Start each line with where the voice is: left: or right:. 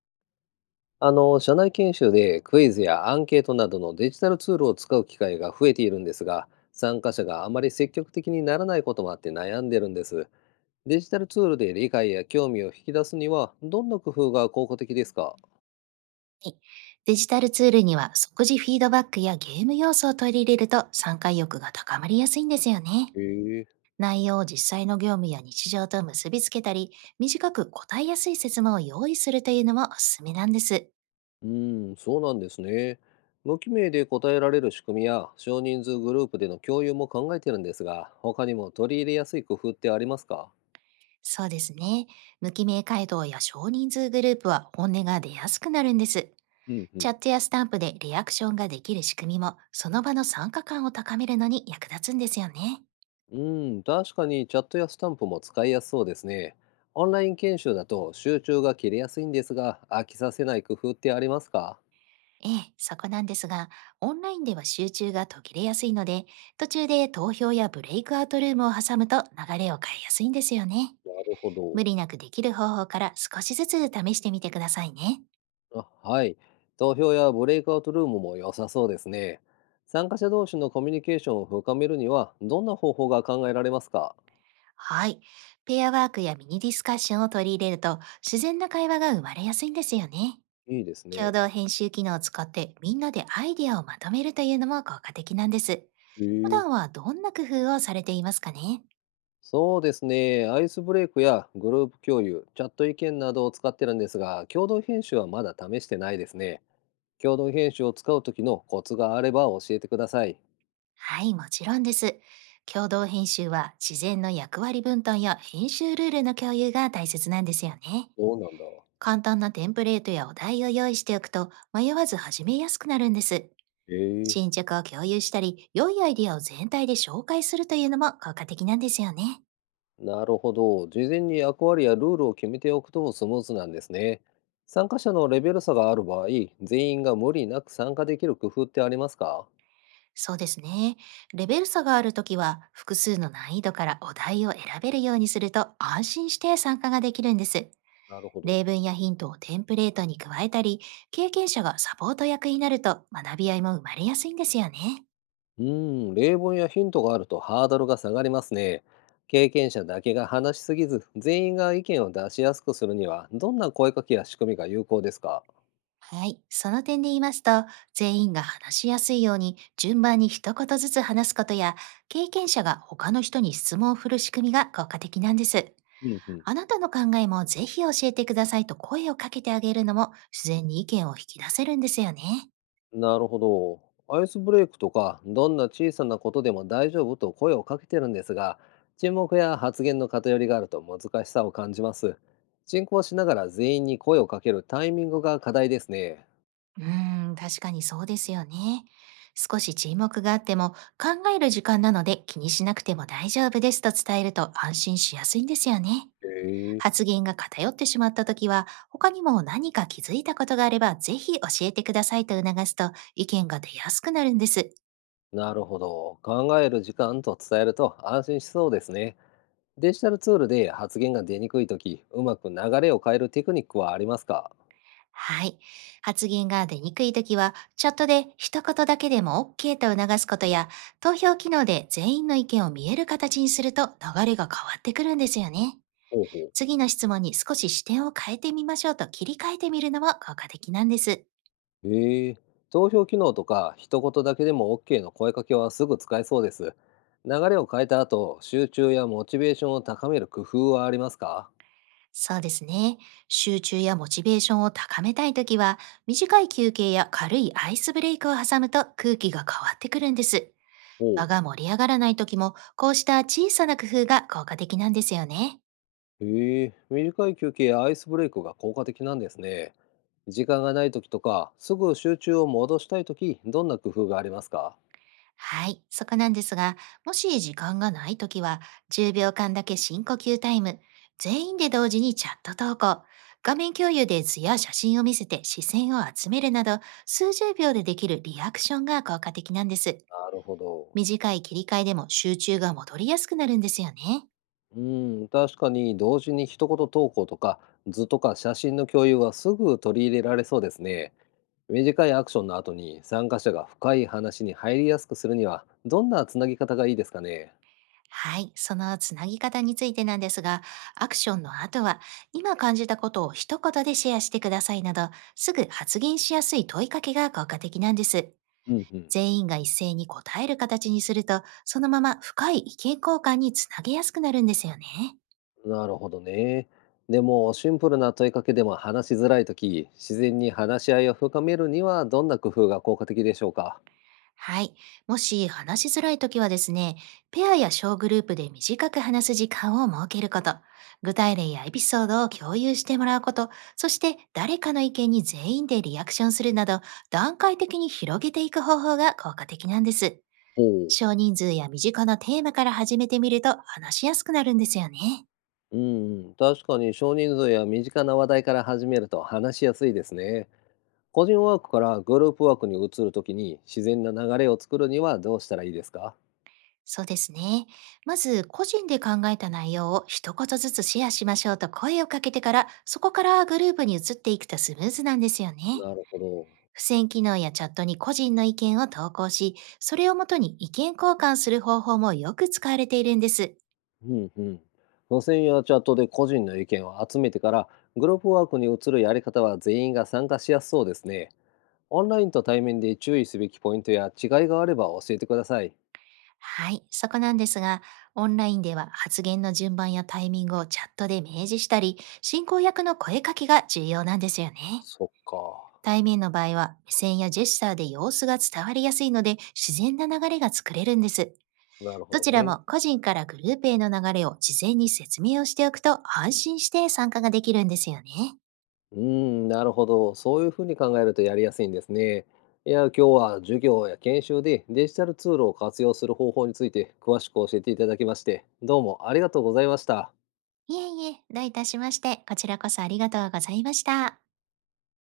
left: 社内研修でクイズやアンケートなどのデジタルツールを使う機会が増えているんですが、参加者があまり積極的にならないこともあって悩んでるんです。デジタルツールで理解や興味を引き出すには、どんな工夫が効果的ですか？
right: はい。デジタルツールには即時フィードバックやゲーム要素を取り入れると参加意欲が高まりやすいんですよね。
left: へえ。
right: 内容を実際の業務や日常と結びつけたり、短く答えやすい説明を用意するというのもおすすめなんです。
left: うーん、そうなんですね。無記名で答えられる仕組みや少人数グループでの共有も考えてるんですが、他にも取り入れやすい工夫ってありますか？
right: そうですね。無記名回答や少人数グループは本音が出やすくなるんです。
left: うんう
right: チ
left: ん。
right: ャットやスタンプでリアクションができる仕組みも、その場の参加感を高めるのに役立つんですよね。
left: うん、確かにチャットやスタンプも使いやすそうですね。オンライン研修だと集中が切れやすいんですが、飽きさせない工夫ってありますか？
right: ええ、そこなんですが、オンラインでは集中が途切れやすいので、途中で投票やブレイクアウトルームを挟むと流れを変えやすいんですよね。
left: なるほ
right: 無
left: ど。
right: 理なくできる方法から少しずつ試してみてくださいね。
left: あ、はい。投票やブレイクアウトルームも良さそうですね。参加者同士のコミュニケーションを深めるには、どんな方法が考えられますか？
right: はい。ペアワークやミニディスカッションを取り入れると、自然な会話が生まれやすいんですよね。
left: いいです
right: 共
left: ね。
right: 同編集機能を使ってみんなでアイディアをまとめるというのも効果的なんです。
left: え
right: 普段
left: え。
right: はどんな工夫をされていますかね。
left: そうですね。アイスブレイクやグループ共有、チャット意見などを使ってるんですが、共同編集はまだ試してないですね。共同品種を使う時のコツがあれば教えてください。
right: はい、もちろんです。共同編集は自然の役割分担や編集ルールの共有が大切なんですよね。
left: そうなんだ。
right: 簡単なテンプレートやお題を用意しておくと迷わず始めやすくなるんです。
left: ええ。
right: 進捗を共有したり、良いアイディアを全体で紹介するというのも効果的なんですよね。
left: なるほど。事前に役割やルールを決めておくとスムーズなんですね。参加者のレベル差がある場合、全員が無理なく参加できる工夫ってありますか？
right: そうですね。レベル差があるときは複数の難易度からお題を選べるようにすると安心して参加ができるんです。
left: なるほど。
right: 例文やヒントをテンプレートに加えたり、経験者がサポート役になると学び合いも生まれやすいんですよね。
left: うーん、例文やヒントがあるとハードルが下がりますね。経験者だけが話しすぎず、全員が意見を出しやすくするには、どんな声かけや仕組みが有効ですか？
right: はい。その点で言いますと、全員が話しやすいように順番に一言ずつ話すことや、経験者が他の人に質問を振る仕組みが効果的なんです。
left: うんうん。
right: あなたの考えもぜひ教えてくださいと声をかけてあげるのも自然に意見を引き出せるんですよね。
left: なるほど。アイスブレイクとか、どんな小さなことでも大丈夫と声をかけてるんですが、沈黙や発言の偏りがあると難しさを感じます。進行しながら全員に声をかけるタイミングが課題ですね。
right: 確かにそうですよね。少し沈黙があっても、考える時間なので気にしなくても大丈夫ですと伝えると安心しやすいんですよね。
left: へえ。
right: 発言が偏ってしまった時は、他にも何か気づいたことがあれば、ぜひ教えてくださいと促すと意見が出やすくなるんです。
left: なるほど。考える時間と伝えると安心しそうですね。デジタルツールで発言が出にくいとき、うまく流れを変えるテクニックはありますか？
right: はい。発言が出にくい時は、チャットで一言だけでも OK と促すことや、投票機能で全員の意見を見える形にすると流れが変わってくるんですよね。
left: ほうほう。
right: 次の質問に少し視点を変えてみましょうと切り替えてみるのも効果的なんです。
left: ええ。投票機能とか一言だけでも OK の声かけはすぐ使えそうです。流れを変えた後、集中やモチベーションを高める工夫はありますか？
right: そうですね。集中やモチベーションを高めたいときは、短い休憩や軽いアイスブレイクを挟むと空気が変わってくるんです。
left: おう。
right: 場が盛り上がらないときも、こうした小さな工夫が効果的なんですよね。
left: ええ、短い休憩やアイスブレイクが効果的なんですね。時間がない時とか、すぐ集中を戻したい時、どんな工夫がありますか？
right: はい、そこなんですが、もし時間がないときは、10秒間だけ深呼吸タイム、全員で同時にチャット投稿、画面共有で図や写真を見せて視線を集めるなど、数十秒でできるリアクションが効果的なんです。
left: なるほど。
right: 短い切り替えでも集中が戻りやすくなるんですよね。
left: うん、確かに同時に一言投稿とか図とか写真の共有はすぐ取り入れられそうですね。短いアクションの後に参加者が深い話に入りやすくするには、どんなつなぎ方がいいですかね。
right: はい、そのつなぎ方についてなんですが、アクションの後は、今感じたことを一言でシェアしてくださいなど、すぐ発言しやすい問いかけが効果的なんです。
left: うんうん。
right: 全員が一斉に答える形にすると、そのまま深い意見交換につなげやすくなるんですよね。
left: なるほどね。でも、シンプルな問いかけでも話しづらい時、自然に話し合いを深めるには、どんな工夫が効果的でしょうか。
right: はい。もし話しづらいときはですね、ペアや小グループで短く話す時間を設けること、具体例やエピソードを共有してもらうこと、そして誰かの意見に全員でリアクションするなど、段階的に広げていく方法が効果的なんです。
left: ほう。
right: 少人数や身近なテーマから始めてみると話しやすくなるんですよね。
left: うんうん、確かに少人数や身近な話題から始めると話しやすいですね。個人ワークからグループワークに移るときに、自然な流れを作るにはどうしたらいいですか？
right: そうですね。まず、個人で考えた内容を一言ずつシェアしましょうと声をかけてから、そこからグループに移っていくとスムーズなんですよね。
left: なるほど。
right: 付箋機能やチャットに個人の意見を投稿し、それをもとに意見交換する方法もよく使われているんです。
left: うんうん。無線やチャットで個人の意見を集めてから、グループワークに移るやり方は全員が参加しやすそうですね。オンラインと対面で注意すべきポイントや違いがあれば教えてください。
right: はい、そこなんですが、オンラインでは発言の順番やタイミングをチャットで明示したり、進行役の声かけが重要なんですよね。
left: そっか。
right: 対面の場合は目線やジェスチャーで様子が伝わりやすいので自然な流れが作れるんです。
left: なるほ
right: ど
left: ど
right: ちら
left: ね。
right: も個人からグループへの流れを事前に説明をしておくと安心して参加ができるんですよね。
left: うーん、なるほど。そういうふうに考えるとやりやすいんですね。いや、今日は授業や研修でデジタルツールを活用する方法について詳しく教えていただきまして、どうもありがとうございました。
right: いえいえ、どういたしまして、こちらこそありがとうございました。